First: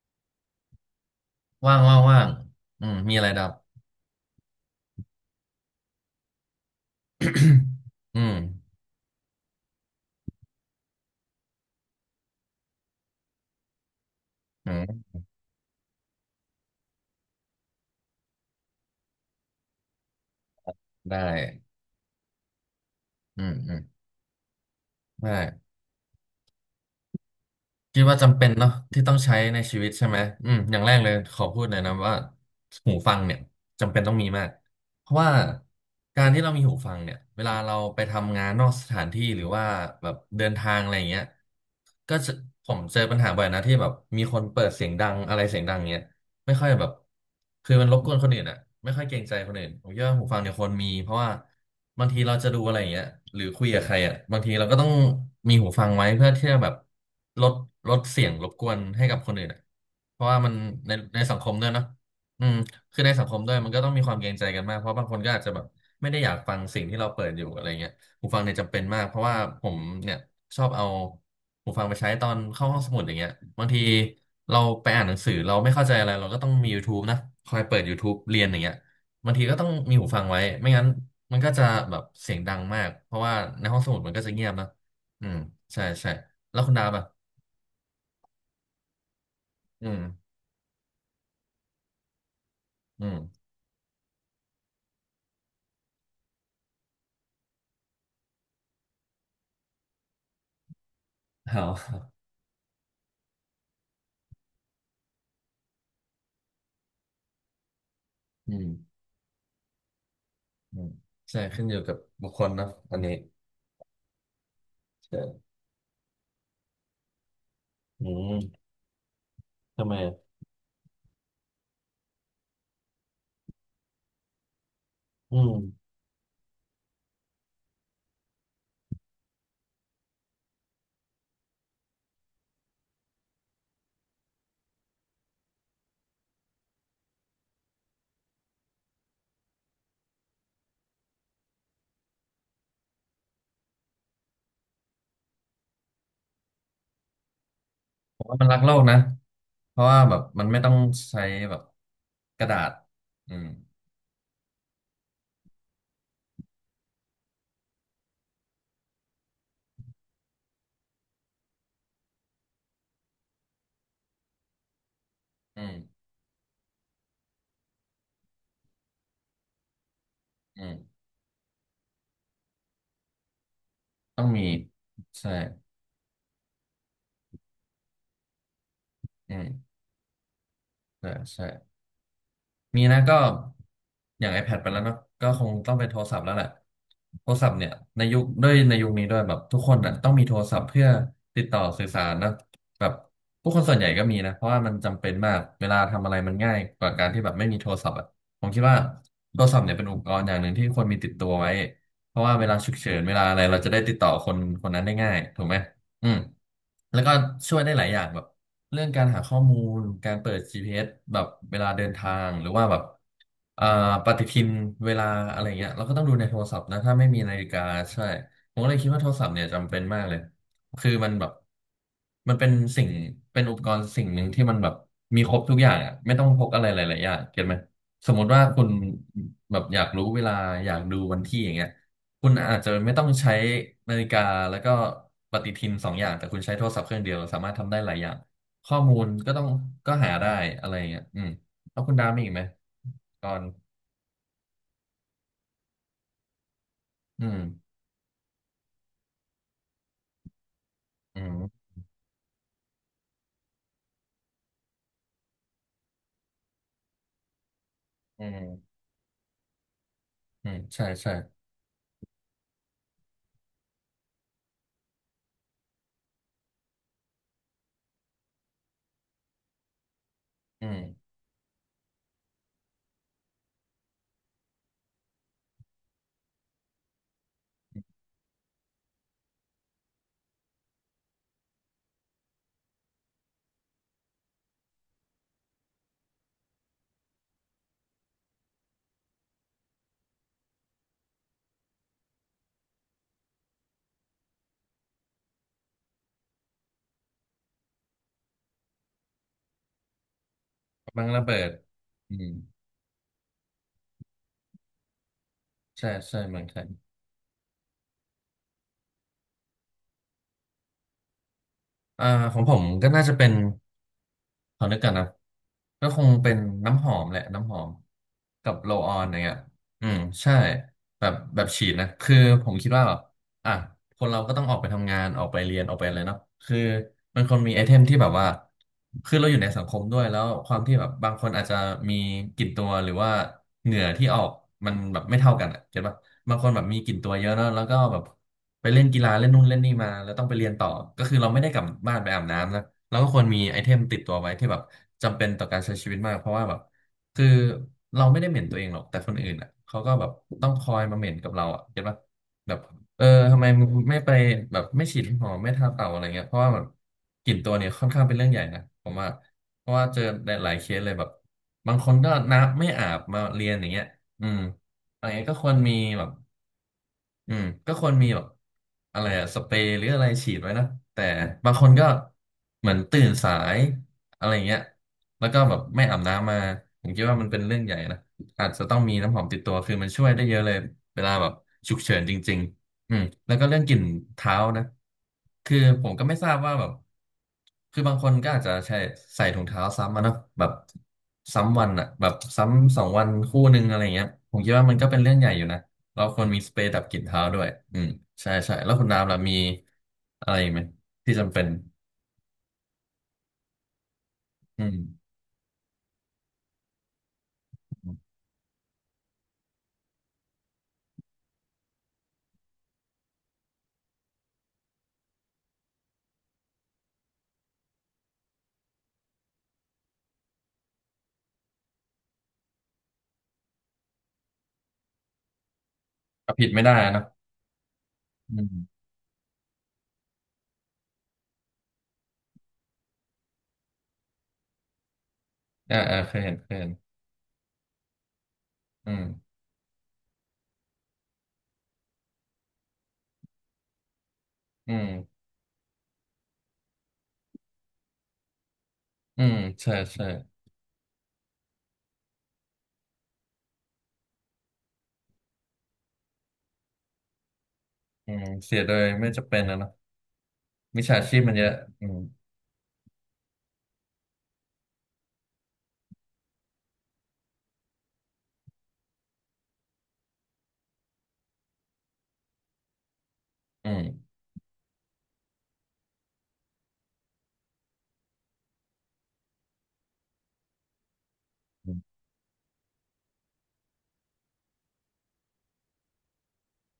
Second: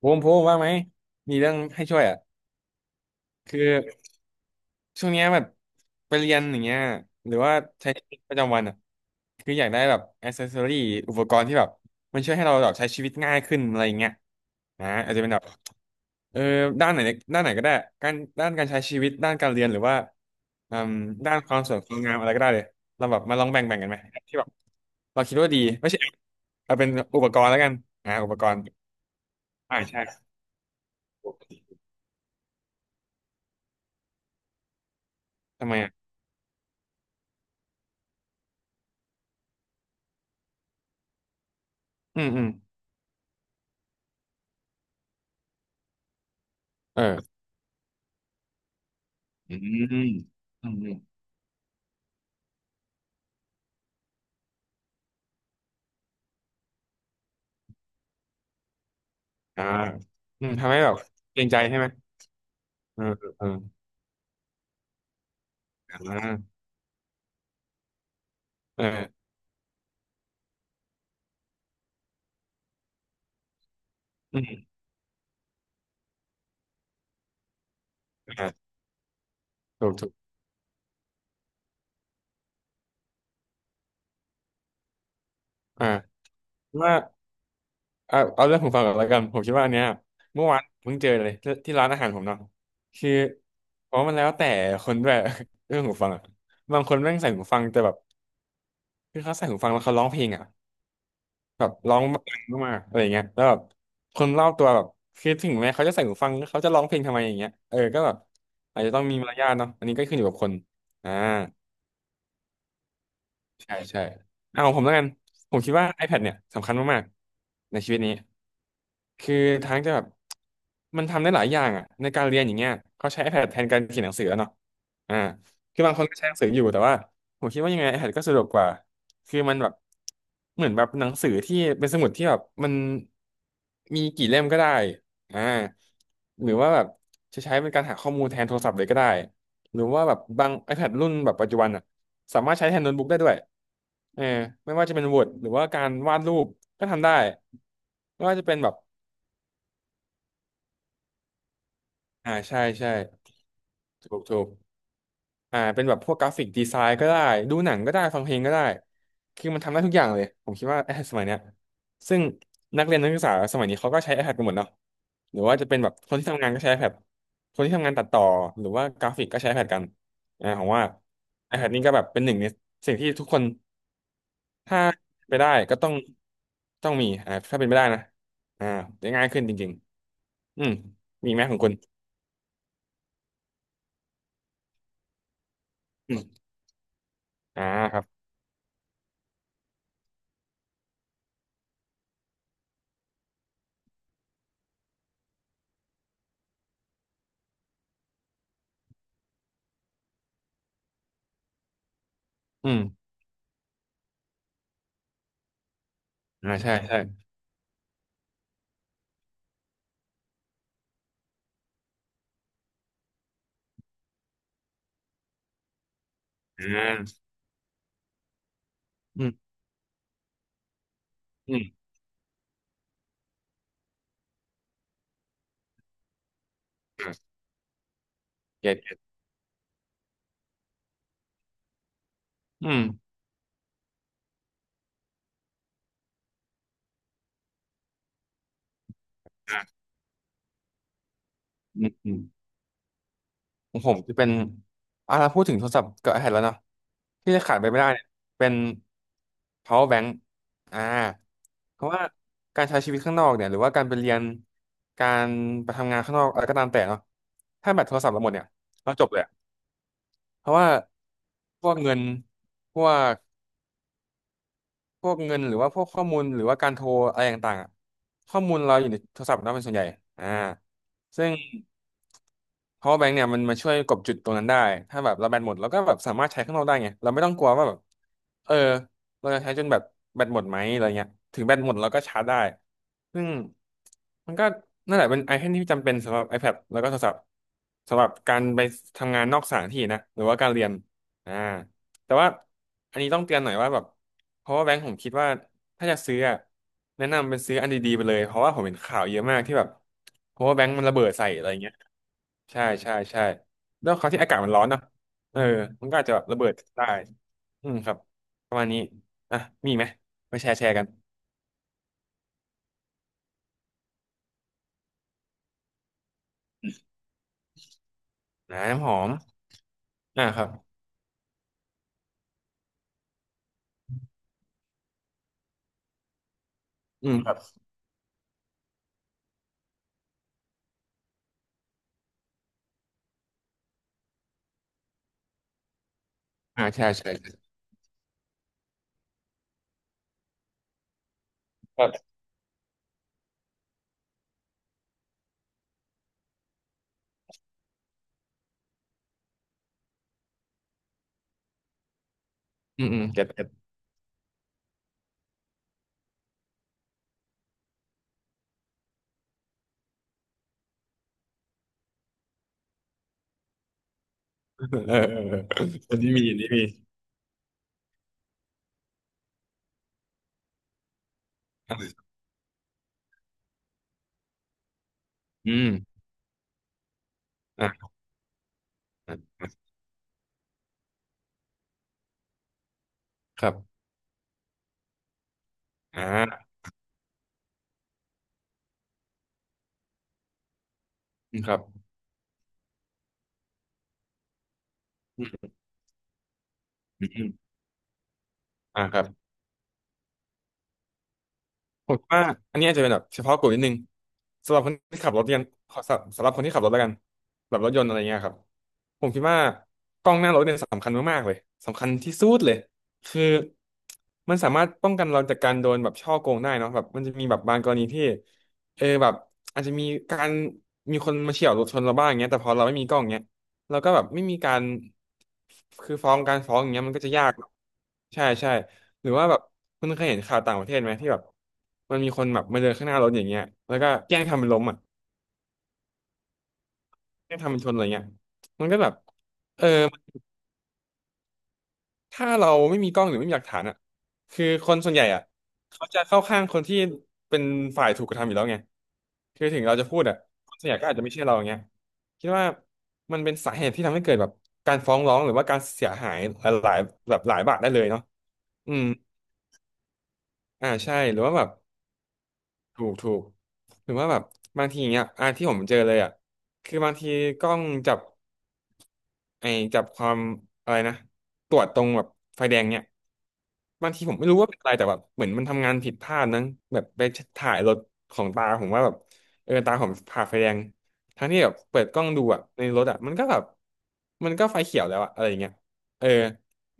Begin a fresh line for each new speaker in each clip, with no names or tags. ภูมิว่างไหมมีเรื่อง
ว่าง
ให้
ว่า
ช่
ง
วยอ่ะ
ว่างอืมมีอะไรดับ
คือช่วงเนี้ยแบบไปเรียนอย่างเงี้ยหรือว่าใช้ชีวิ ต
อื
ป
ม
ระจำวันอ่ะคืออยากได้แบบอ c เซสซอรี่อุปกรณ์ที่แบบมันช่วยให้เราแบบใช้ชีวิตง่ายขึ้นอะไรอย่างเงี้ย
อื
นะ
ม
อาจจะเป็นแบบเออด้านไหนด้านไหนก็ได้การด้านการใช้ชีวิตด้านการเรียนหรือว่าอืม
ได้
ด้านความสวยความงามอะไรก็ได้เลยเราแบบมา
อื
ลอง
ม
แบ่ง
อื
แบ่ง
ม
กันไหมที่แบบเรา
ได้
คิดว่าดีไม่ใช่เอาเป็นอุปกรณ์แล้วกัน
คิด
อ่า
ว่า
อุป
จำ
ก
เป็น
รณ์
เนาะที่ต้องใช้ในชี
อ่า
วิตใช่ไหม
ใช่
อืมอย่างแรกเลยขอพูดเลยนะว่าหูฟังเนี่ยจำเป็นต้องมีมากเพราะว่า
ทำไมอ่ะ
การที่เรามีหูฟังเนี่ยเวลาเราไปทำงานนอกสถานที่หรือว่าแบบเดินทางอะไรอย่างเงี้ยก็
อืม
จะ
อืม
ผมเจอปัญหาบ่อยนะที่แบบมีคนเปิดเสียงดังอะไรเสียงดังเงี้ย ไม่ค่อยแบบ
เออ
คือมันรบกวนคนอื่นอ่ะไม่ค่อยเกรงใจค
อื
น
ม
อื่นผมคิ
ต้
ดว่าหูฟังเนี่ยค
อื
วรมีเพ
ม
ราะว่าบางทีเราจะดูอะไรอย่างเงี้ยหรือคุยกับใครอ่ะบางทีเราก็ต้องมีหูฟังไว้เพื่อที่จะแบบลดลดเสียงรบกวนให้กับคนอื่นอ่ะ
อ่า
เพราะว่า
อื
มั
ม
น
ทำให้แบ
ใน
บ
ในสั
เก
ง
ร
ค
ง
ม
ใจ
ด้วย
ใช่
เนาะ
ไหม
อืมคื
เอ
อใน
อ
สังคม
เออ
ด้วยมันก็ต้องมีความเกรงใจกันมาก เพราะบางคนก็อาจจะแบบไม่
อ่า
ได้อยากฟังสิ่งที่เราเปิดอยู่อะไรเงี้ย หูฟังเนี่ยจำเป็
เอ
น
อ
มากเพราะว่าผมเนี่ยชอบเอาหูฟังไปใช้ตอนเข้าห้องสมุดอย่างเงี้ยบางที
อื
เรา
ม
ไปอ่านหนังสือเราไม่เข้าใจอะไรเราก็ต้องมี YouTube นะคอยเปิด YouTube เรียนอย่าง
อ่า
เงี้ยบางทีก็ต้อง
ถู
มี
ก
หู
ถูก
ฟังไว้ไม่งั้นมันก็จะแบบเสียงดังมากเพราะว่าในห้องสมุดมันก็จะเงียบนะอืมใช่
อ่า
ใช่แล้วคุณดาบ
ว่า
อ่ะ
เอาเรื่องของฟังก่อนแล้วกันผมคิดว่าอันเนี้
อื
ย
ม
เมื่อวานเพิ่งเจอเลยที่ร้านอาหารผมเนาะ
อื
คือ
ม
เพราะมันแล้วแต่คนด้วย เรื่องหูฟังอ่ะบางคนแม่งใส่หูฟังแต่แบบคือเขาใส่หูฟังแล้วเขาร้องเพลงอ่ะ
เอ
แบบร้อง
า
ดังมากๆอะไรอย่างเงี้ยแล้วแบบคนรอบตัวแบบคือถึงแม้เขาจะใส่หูฟังเขาจะร้องเพลงทำไมอย่างเงี้ยเออก็แบบ
อืม
อาจจะต้องมีมารยาทเนาะอันนี้ก็ขึ้นอยู่กับคน
อืม
อ่า
ใช่ขึ้นอยู่กับบุคคลนะอันนี้
ใช่ใช่เอาของผมแล้วกัน
ใช่
ผมคิดว่า iPad เนี่ยสำคัญมากๆในชีวิต
อื
นี้
ม
คือทั้ง
ทำ
จะ
ไม
แบบ
อะ
มันทำได้หลายอย่างอ่ะในการเรียนอย่างเงี้ยเขาใช้ iPad แทนการเขียนหนังสือแล้วเนาะอ่า
อืม
คือบางคนก็ใช้หนังสืออยู่แต่ว่าผมคิดว่ายังไง iPad ก็สะดวกกว่าคือมันแบบเหมือนแบบหนังสือที่เป็นสมุดที่แบบมันมีกี่เล่มก็ได้อ่าหรือว่าแบบจะใช้เป็นการหาข้อมูลแทนโทรศัพท์เลยก็ได้หรือว่าแบบบาง iPad รุ่นแบบปัจจุบันอ่ะ สามารถใช้แทนโน้ตบุ๊กได้ด้วยเออไม่ว่าจะเป็น Word หรือว่าการวาดรูปก็ทำได้
ผ
ไม่
มว่า
ว่าจะ
มัน
เป็
รั
น
ก
แบ
โล
บ
กนะ เพราะว่าแบบมันไม่ต้องใช้แบบ
อ่า
กระดา
ใช่
ษ
ใช่
อืม
ถูกถูกอ่าเป็นแบบพวกกราฟิกดีไซน์ก็ได้ดูหนังก็ได้ฟังเพลงก็ได้คือมันทำได้ทุกอย่างเลยผมคิดว่า iPad สมัยเนี้ยซึ่งนักเรียนนักศึกษาสมัยนี้เขาก็ใช้ iPad กันหมดเนาะหรือว่าจะ
อืม
เป็นแบบคนที่ทำงานก็ใช้ iPad คนที่ทำงานตัดต่อหรือว่ากราฟิกก็ใช้ iPad กันอ่าผ
อื
ม
ม
ว่า iPad นี่ก็แบบเป็นหนึ่งในสิ่งที่ทุกคน
ต้องมี
ถ้า
ใช่
ไปได้ก็ต้องต้องมีอ่าถ้าเป็นไม่ได้นะอ่าจะง่าย
อื
ขึ้นจริง
ม
ๆอืม
ใช่
มีไหม
ใช่
ของคุณ
มีนะก็อย่าง iPad ไปแล้วเนอะก็คงต้องเป็นโทร
อื
ศัพ
ม
ท์แล้วแหละโทรศัพท์
อ่า
เนี่ย
ค
ใน
รับ
ยุคด้วยในยุคนี้ด้วยแบบทุกคนอ่ะต้องมีโทรศัพท์เพื่อติดต่อสื่อสารนะแบบผู้คนส่วนใหญ่ก็มีนะเพราะว่ามันจำเป็นมากเวลาทำอะไรมันง่ายกว่าการที่แบบไม่มีโทรศัพท์อ่ะผมคิดว่าโทรศัพท์เนี่ยเป็นอุปกรณ์อย่างหนึ่งที่ควรมีติดตัวไว้เพราะว่าเวลา
อื
ฉุก
ม
เฉินเวลาอะไรเราจะได้ติดต่อคนคนนั้นได้ง่ายถูกไหมอืม
อ่าใช่ใช่
แล้วก็ช่วยได้หลายอย่างแบบ เรื่องการหาข้อมูลการเปิด GPS แบบเวลาเดินทางหรือว่าแบบอ่าปฏิทินเวลาอะไรเงี้ยเราก็ต้องดูในโทรศัพ
อ่
ท์นะถ้าไม่มี
า
นาฬิกาใช่ผมก็เลยคิดว่าโทร
อื
ศัพ
ม
ท์เนี่ยจำเป็นมากเลยคือมันแบบ
อืม
มันเป็นสิ่งเป็นอุปกรณ์สิ่งหนึ่งที่มันแบบมีครบทุกอย่างอ่ะไม่ต้องพกอะไรหลายๆอย่าง
อ่า
เก็ตไหมสมมติว่าคุณ
เก็ตเก็ต
แบบอยากรู้เวลาอยากดูวันที่อย่างเงี้ยคุณอาจ
อื
จะ
ม
ไม่ต้องใช้นาฬิกาแล้วก็ปฏิทินสองอย่างแต่คุณใช้โทรศัพท์เครื่องเดียวสามารถทำได้หลายอย่าง ข้อมูลก็ต้อง
อ่า
ก็หาได้อะไรอย่างเงี้ยอืมแล้
อื
ว
ม
คุณดาว
อืม
มีอีกไหมตอน
ของผมจะเป็นอ่าเราพูดถึงโทรศัพท์กับ iPad แล้วเนาะ
อื
ที่
ม
จะขาดไปไม่ได้เนี่ยเป็น power bank อ่า
อืม
เพราะว่าการใช้ชีวิตข้างนอกเนี่ยหรือว่าการไปเรียน การไปทำงานข้างนอกอะไรก็ตามแต่เนาะถ้าแบตโทรศัพท์เรา
อื
หมดเนี่ย
ม
เราจบเลย เพ
อื
ราะ
ม
ว่า
ใช่ใช่
พวกเงินพวกพวกเงิน หรือว่าพวกข้อมูล หรือว่าการโทรอะไรต่างๆอะข้อมูลเราอยู่ในโทรศัพท์เราเป็นส่วนใหญ่อ่า
อืม
ซึ่ง power bank เนี่ยมันมาช่วยกบจุดตรงนั้นได้ถ้าแบบเราแบตหมดเราก็แบบสามารถใช้ข้างนอกได้ไงเราไม่ต้องกลัวว่าแบบเออเราจะใช้จนแบบแบตหมดไหมอะไรเงี้ยถึงแบตหมดเราก็ชาร์จได้ซึ่งมันก็นั่นแหละเป็นไอเทมที่จำเป็นสำหรับ iPad แล้วก็โทรศัพท์สำหรับการไปทำงานนอกสถานที่นะหรือว่าการเรียนอ่า แต่ว่าอันนี้ต้องเตือนหน่อยว่าแบบเพราะว่าแบงค์ผมคิดว่าถ้าจะซื้ออะแนะนำเป็นซื้ออันดีๆไปเลยเพราะว่าผมเห็นข่าวเยอะมากที่แบบเพราะว่าแบงค์มันระ
บั
เบิ
ง
ด
ระ
ใส่
เบิ
อะไร
ด
เงี้ย
อืม
ใช่ใช่ใช่แล้วเขาวที่อากาศมันร้อนเนอะเออมัน
ใช่
ก็อาจจะ
ใช่
แบบระ
เมือ
เบิ
ง
ด
ไทย
ได้อืมครับประมาณนี้อ่ะมีอีกไหมไปแชร์แชร์กัน
อ่าของผมก็น่าจะเป็นขอนึกกันนะก็คงเป็นน้ำหอมแหละน้ำหอมกับ
อ่าน้
โรล
ำห
ออ
อ
น
ม
อย่างเงี้ยอืม
อ่า
ใช่
ครับ
แบบแบบฉีดนะคือผมคิดว่าแบบ อ่ะคนเราก็ต้องออกไปทำงานออกไปเรียนออกไปอะไรเนาะคือ
อืม
มัน
ค
ค
รับ
นมีไอเทมที่แบบว่าคือเราอยู่ในสังคมด้วยแล้วความที่แบบบางคนอาจจะมีกลิ่นตัวหรือว่าเหงื่อที่ออกมันแบบไม่เท่ากันอ่ะเก็ตป่ะบางคนแบบ
อ่า
มี
แช
กลิ่
ร์
น
แช
ตัว
ร์
เยอะเนาะแล้วก็แบบไปเล่นกีฬาเล่นนู่นเล่นนี่มาแล้วต้องไปเรียนต่อก็คือเราไม่ได้กลับ
ค
บ้านไป
รับ
อาบน้ำนะเราก็ควรมีไอเทมติดตัวไว้ที่แบบจำเป็นต่อการใช้ชีวิตมากเพราะว่าแบบคือเราไม่ได้เหม็นตัวเองหรอกแต่คนอื่นอ่ะเขาก็แบบต้องคอยมาเหม็นกับเราอ่ะเก็ตป่ะแบบ
อืมอื
เอ
ม
อ
เก็ต
ทำ
เก็
ไม
ต
มึงไม่ไปแบบไม่ฉีดน้ำหอมไม่ทาเต่าอะไรเงี้ยเพราะว่าแบบกลิ่นตัวเนี่ยค่อนข้างเป็นเรื่องใหญ่นะผมว่าเพราะว่าเจอหลายๆเคสเลยแบบบางคนก็น้ำไม่อาบมาเรียนอย่างเงี้ยอืม
เอ
อะ
อ
ไร
เอ
เงี้
อ
ย
เอ
ก็
อ
ควรมี
อัน
แบ
นี้
บ
มีอันนี้มี
อืมก็ควรมีแบบอะไรอะสเปรย์หรืออะไรฉีดไว้นะแต่บางคนก็เหมือนตื่นสายอะไรเงี้ยแล้วก็แบบ
อื
ไม่อา
ม
บน้ำมาผมคิดว่ามันเป็นเรื่องใหญ่
อ่ะ
นะอาจจะต้องมี
อ่
น้ำหอมติด
ะ
ตัวคือมันช่วยได้เยอะเลยเวลาแบบฉุกเฉินจริงๆอืมแล้ว
ค
ก็
รั
เรื่องกลิ่
บ
นเท้านะ คือผม
อ
ก็ไม่ทราบ
่า
ว่าแบบคือบางคนก็อาจจะใช้ใส่ถุงเท้าซ้ำมาเนาะแบบ
อืมครั
ซ้ำ
บ
วันอะแบบซ้ำสองวันคู่หนึ่งอะไรเงี้ยผมคิดว่ามันก็เป็นเรื่องใหญ่อยู่นะเราควรมีสเปรย์ดับกลิ่นเท้าด้วยอืมใช่ใช่แล้ว
อ่า
คุณ
ครับ
น้ำล่ะมีอะไรอีกไหมที่จำเป็น
ผมคิดว่าอันนี้อาจจะเป็นแบบเฉพาะกลุ่มนิดนึงสำหรั
อื
บคน
ม
ที่ขับรถยันขอสำหรับคนที่ขับรถแล้วกันแบบรถยนต์อะไรเงี้ยครับผมคิดว่ากล้องหน้ารถเนี่ยสำคัญมากๆเลยสำคัญที่สุดเลยคือมันสามารถป้องกันเราจากการโดนแบบฉ้อโกงได้เนาะแบบมันจะมีแบบบางกรณีที่แบบอาจจะมีการมีคนมาเฉี่ยวรถชนเราบ้างเงี้ยแต่พอเราไม่มีกล้องเงี้ยเราก็แบบไม่มีการคือฟ้อง
ก็ผิดไม่
อย่าง
ได้
เงี้ย
อะ
มัน
เน
ก็
อะ
จะยากใช่
อื
ใช่
ม
หรือว่าแบบคุณเคยเห็นข่าวต่างประเทศไหมที่แบบมันมีคนแบบมาเดินข้างหน้ารถอย่างเงี้ยแล้วก็แกล้งทำเป็นล้มอ่ะ
อ่าอ่าเคยเห็นเคยเห็น
แกล้งทำเป็นชนอะไรเงี้ยมันก็แบ
อื
บ
ม
เออถ้าเราไม่มีกล้องหรือไม่มีหลักฐานอ่ะคือค
อื
น
ม
ส่วนใหญ่อ่ะเขาจะเข้าข้างคนที่เป็นฝ่ายถูกกระทำอยู่แล้วไง
อืม
คือถึง
ใช่
เราจะพูด
ใช่
อ่ะคนส่วนใหญ่ก็อาจจะไม่เชื่อเราอย่างเงี้ยคิดว่ามันเป็นสาเหตุที่ทำให้เกิดแบบการฟ้องร้องหรือว่าการเสียหายหลายๆแบบหลายบาทได้เลยเนาะ
อืมเสียโด
อื
ย
ม
ไม่จำเป็นนะเนาะ
อ่า
มิจ
ใช่
ฉา
ห
ชี
รื
พ
อ
มั
ว่า
นเย
แบบ
อะอืม
ถูกถูกหรือว่าแบบบางทีเนี้ยอ่ะที่ผมเจอเลยอ่ะคือบางทีกล้องจับไอ้จับความอะไรนะตรวจตรงแบบไฟแดงเนี่ย
อื
บางที
ม
ผมไม่รู้ว่าเป็นอะไรแต่แบบเหมือนมันทำงานผิดพลาดนั้งแบบไปถ่ายรถของตาผมว่าแบบตาผมผ่าไฟแดงทั้งที่แบบเปิดกล้องดูอ่ะในรถอ่ะมันก็แบบมันก็ไฟเขียวแล้วอ่ะอะไรอย่างเงี้ยเออ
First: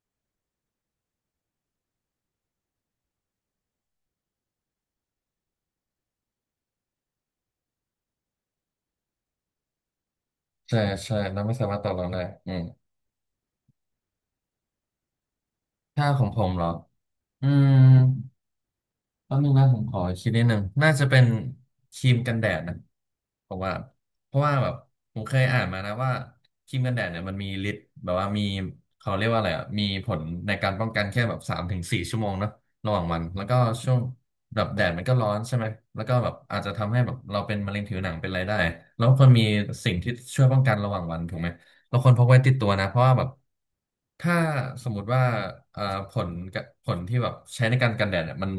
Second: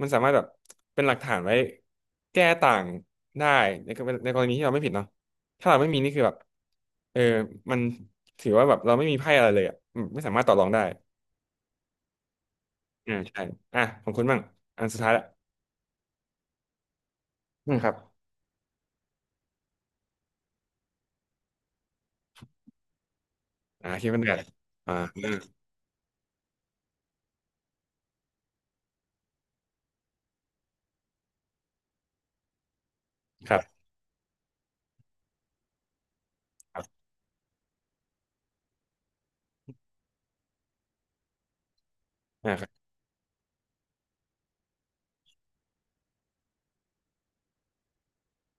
มันสามารถแบบเป็นหลักฐานไว้แก้ต่างได้ในกรณีที่เราไม่ผิดเนาะ ถ้าเราไม่มีนี่คือแบบเออมันถือว่าแบบเราไม่มีไพ่อะไรเลยอ่ะอืมไม่สามารถต่อรอง
ใช่
ได้
ใช่เราไม่สามารถต่อรองได้อืม
อ่าใช่อ่ะของคุณบ้างอันสุดท้ายละ
ถ้าของผมเหรออื
อื
ม
มครับ
แป๊บนึงนะผมขอคิดนิดนึงน่าจะเป็นครีมกันแดดนะผมว่า
คิดเป็น
เพ
แบบ
ราะว่าแบบ
อ่า
ผ
อื
มเค
ม
ยอ่านมานะว่าครีมกันแดดเนี่ยมันมีฤทธิ์แบบว่ามีเขาเรียกว่าอะไรอ่ะมีผลในการป้องกันแค่แบบ3 ถึง 4 ชั่วโมงเนอะระหว่างวันแล้ว
ค
ก็
รับ
ช่วงแบบแดดมันก็ร้อนใช่ไหมแล้วก็แบบอาจจะ
ครั
ทำให้
บ
แบบเราเป็นมะเร็งผิวหนังเป็นอะไรได้แล้วควรมีสิ่งที่ช่วยป้องกันระหว่างวันถูกไหมเราควรพกไว้ติ
อ่า
ด
ค
ตั
รั
ว
บ
นะเพราะว่าแบบ ถ้าสมมุติว่าเอ่อผลกะผลที่แบบใช้ในการกันแดดเนี่ยมัน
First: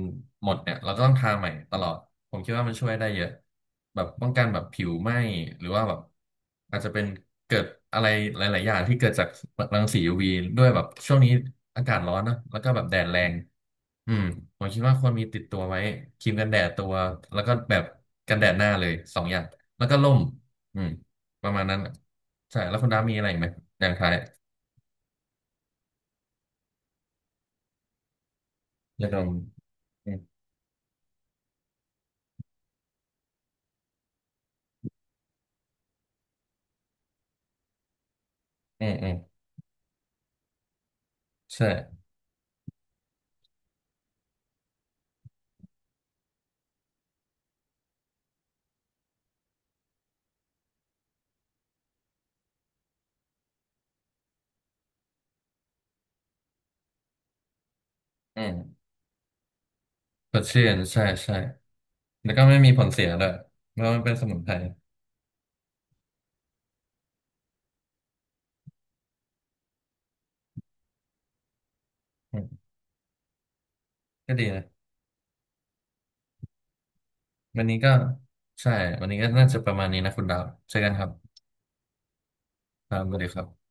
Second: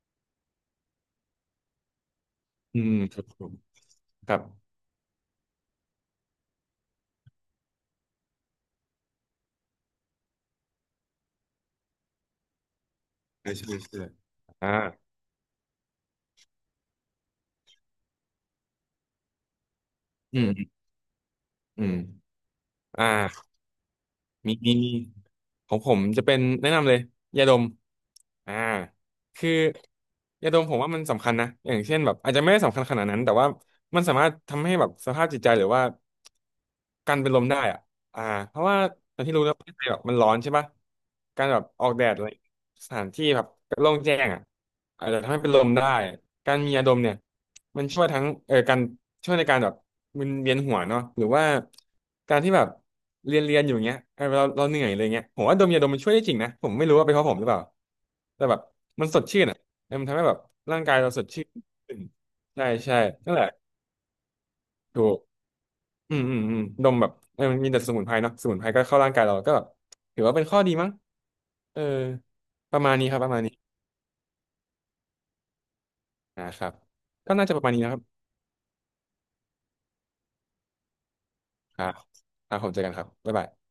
หมดเนี่ยเราจะต้องทาใหม่ตลอดผมคิดว่ามัน
อื
ช่ว
ม
ยได้
ค
เย
รับ
อะ
ผม
แบบป้อ
ค
ง
รับ
กันแบบผิวไหม้หรือว่าแบบอาจจะเป็นเกิดอะไรหลายๆอย่างที่เกิดจากรังสี UV ด้วยแบบช่วงนี้อากาศร้อนนะแล้วก็แบบแดดแรง
ใช่ใช่ใช่
อืมผม
อ่า
คิดว่าควรมีติดตัวไว้ครีมกันแดดตัวแล้วก็แบบกันแดดหน้าเลย2 อย่างแล้วก็ร่ม
อืมอืม
อืมประมาณนั้น
อื
อะ
ม
ใช่แล้วคุณดา
อ่
มีอะไรอีกไหม
า
อย่างท้าย
มีของผมจะเป็นแนะนำเลยยาดมอ่า
ยาดม
คือ
อืม
ยาดมผมว่ามันสำคัญนะอย่างเช่นแบบอาจจะไม่ได้สำคัญขนาดนั้นแต่ว่ามันสามารถทำให้แบบสภาพจิตใจหรือว่าการเป็นลมได้อ่ะอ่าเพราะว่า
อืมอืม
อย่างที่รู้แล้วประเทศไทยแบบมันร้อนใช่ปะการแบบ
ใช่
ออกแดดอะไรสถานที่แบบโล่งแจ้งอ่ะอาจจะทำให้เป็นลมได้การมียาดมเนี่ย มันช่วยทั้งการช่วยในการแบบมึนเวียนหัวเนาะหรือว่าการที่แบบเรียนอยู่เงี้ยเออเราเหนื่อยเลยเงี้ยผมว่าดมยาดมมันช่วยได้จริงนะผมไม่รู้ว่าเป็นเพราะผมหรือเปล่าแต่
อื
แบบ
ม
มันสดชื่นอ่ะเออมันทำให้
ส
แบบ
ดชื่น
ร่างกาย
ใช่
เราสด
ใช่
ชื่นขึ้น
แล้วก็ไม่
ใช่
มีผล
ใช่
เสียด้วย
นั่นแหละ
เพราะมันเป็นสมุนไพร
ถูกอืมอืมอืมดมแบบเออมันมีแต่สมุนไพรเนาะสมุนไพรก็เข้าร่างกายเราก็แบบถือว่าเป็นข้อดีมั้งเออ
อืม
ประมาณนี้ครับประมาณนี้
ก็ดีนะ
นะครับก็น่าจะป
วั
ระ
น
มาณ
นี้
นี้
ก็
นะครับ
ใช่ วันนี้ก็น่าจะประมาณนี้นะคุณดาวเจอกันครับ
ครับครับผมเจอ
ค
กัน
รั
ค
บ
รับ
สวัสดี
บ๊าย
ครั
บา
บ
ย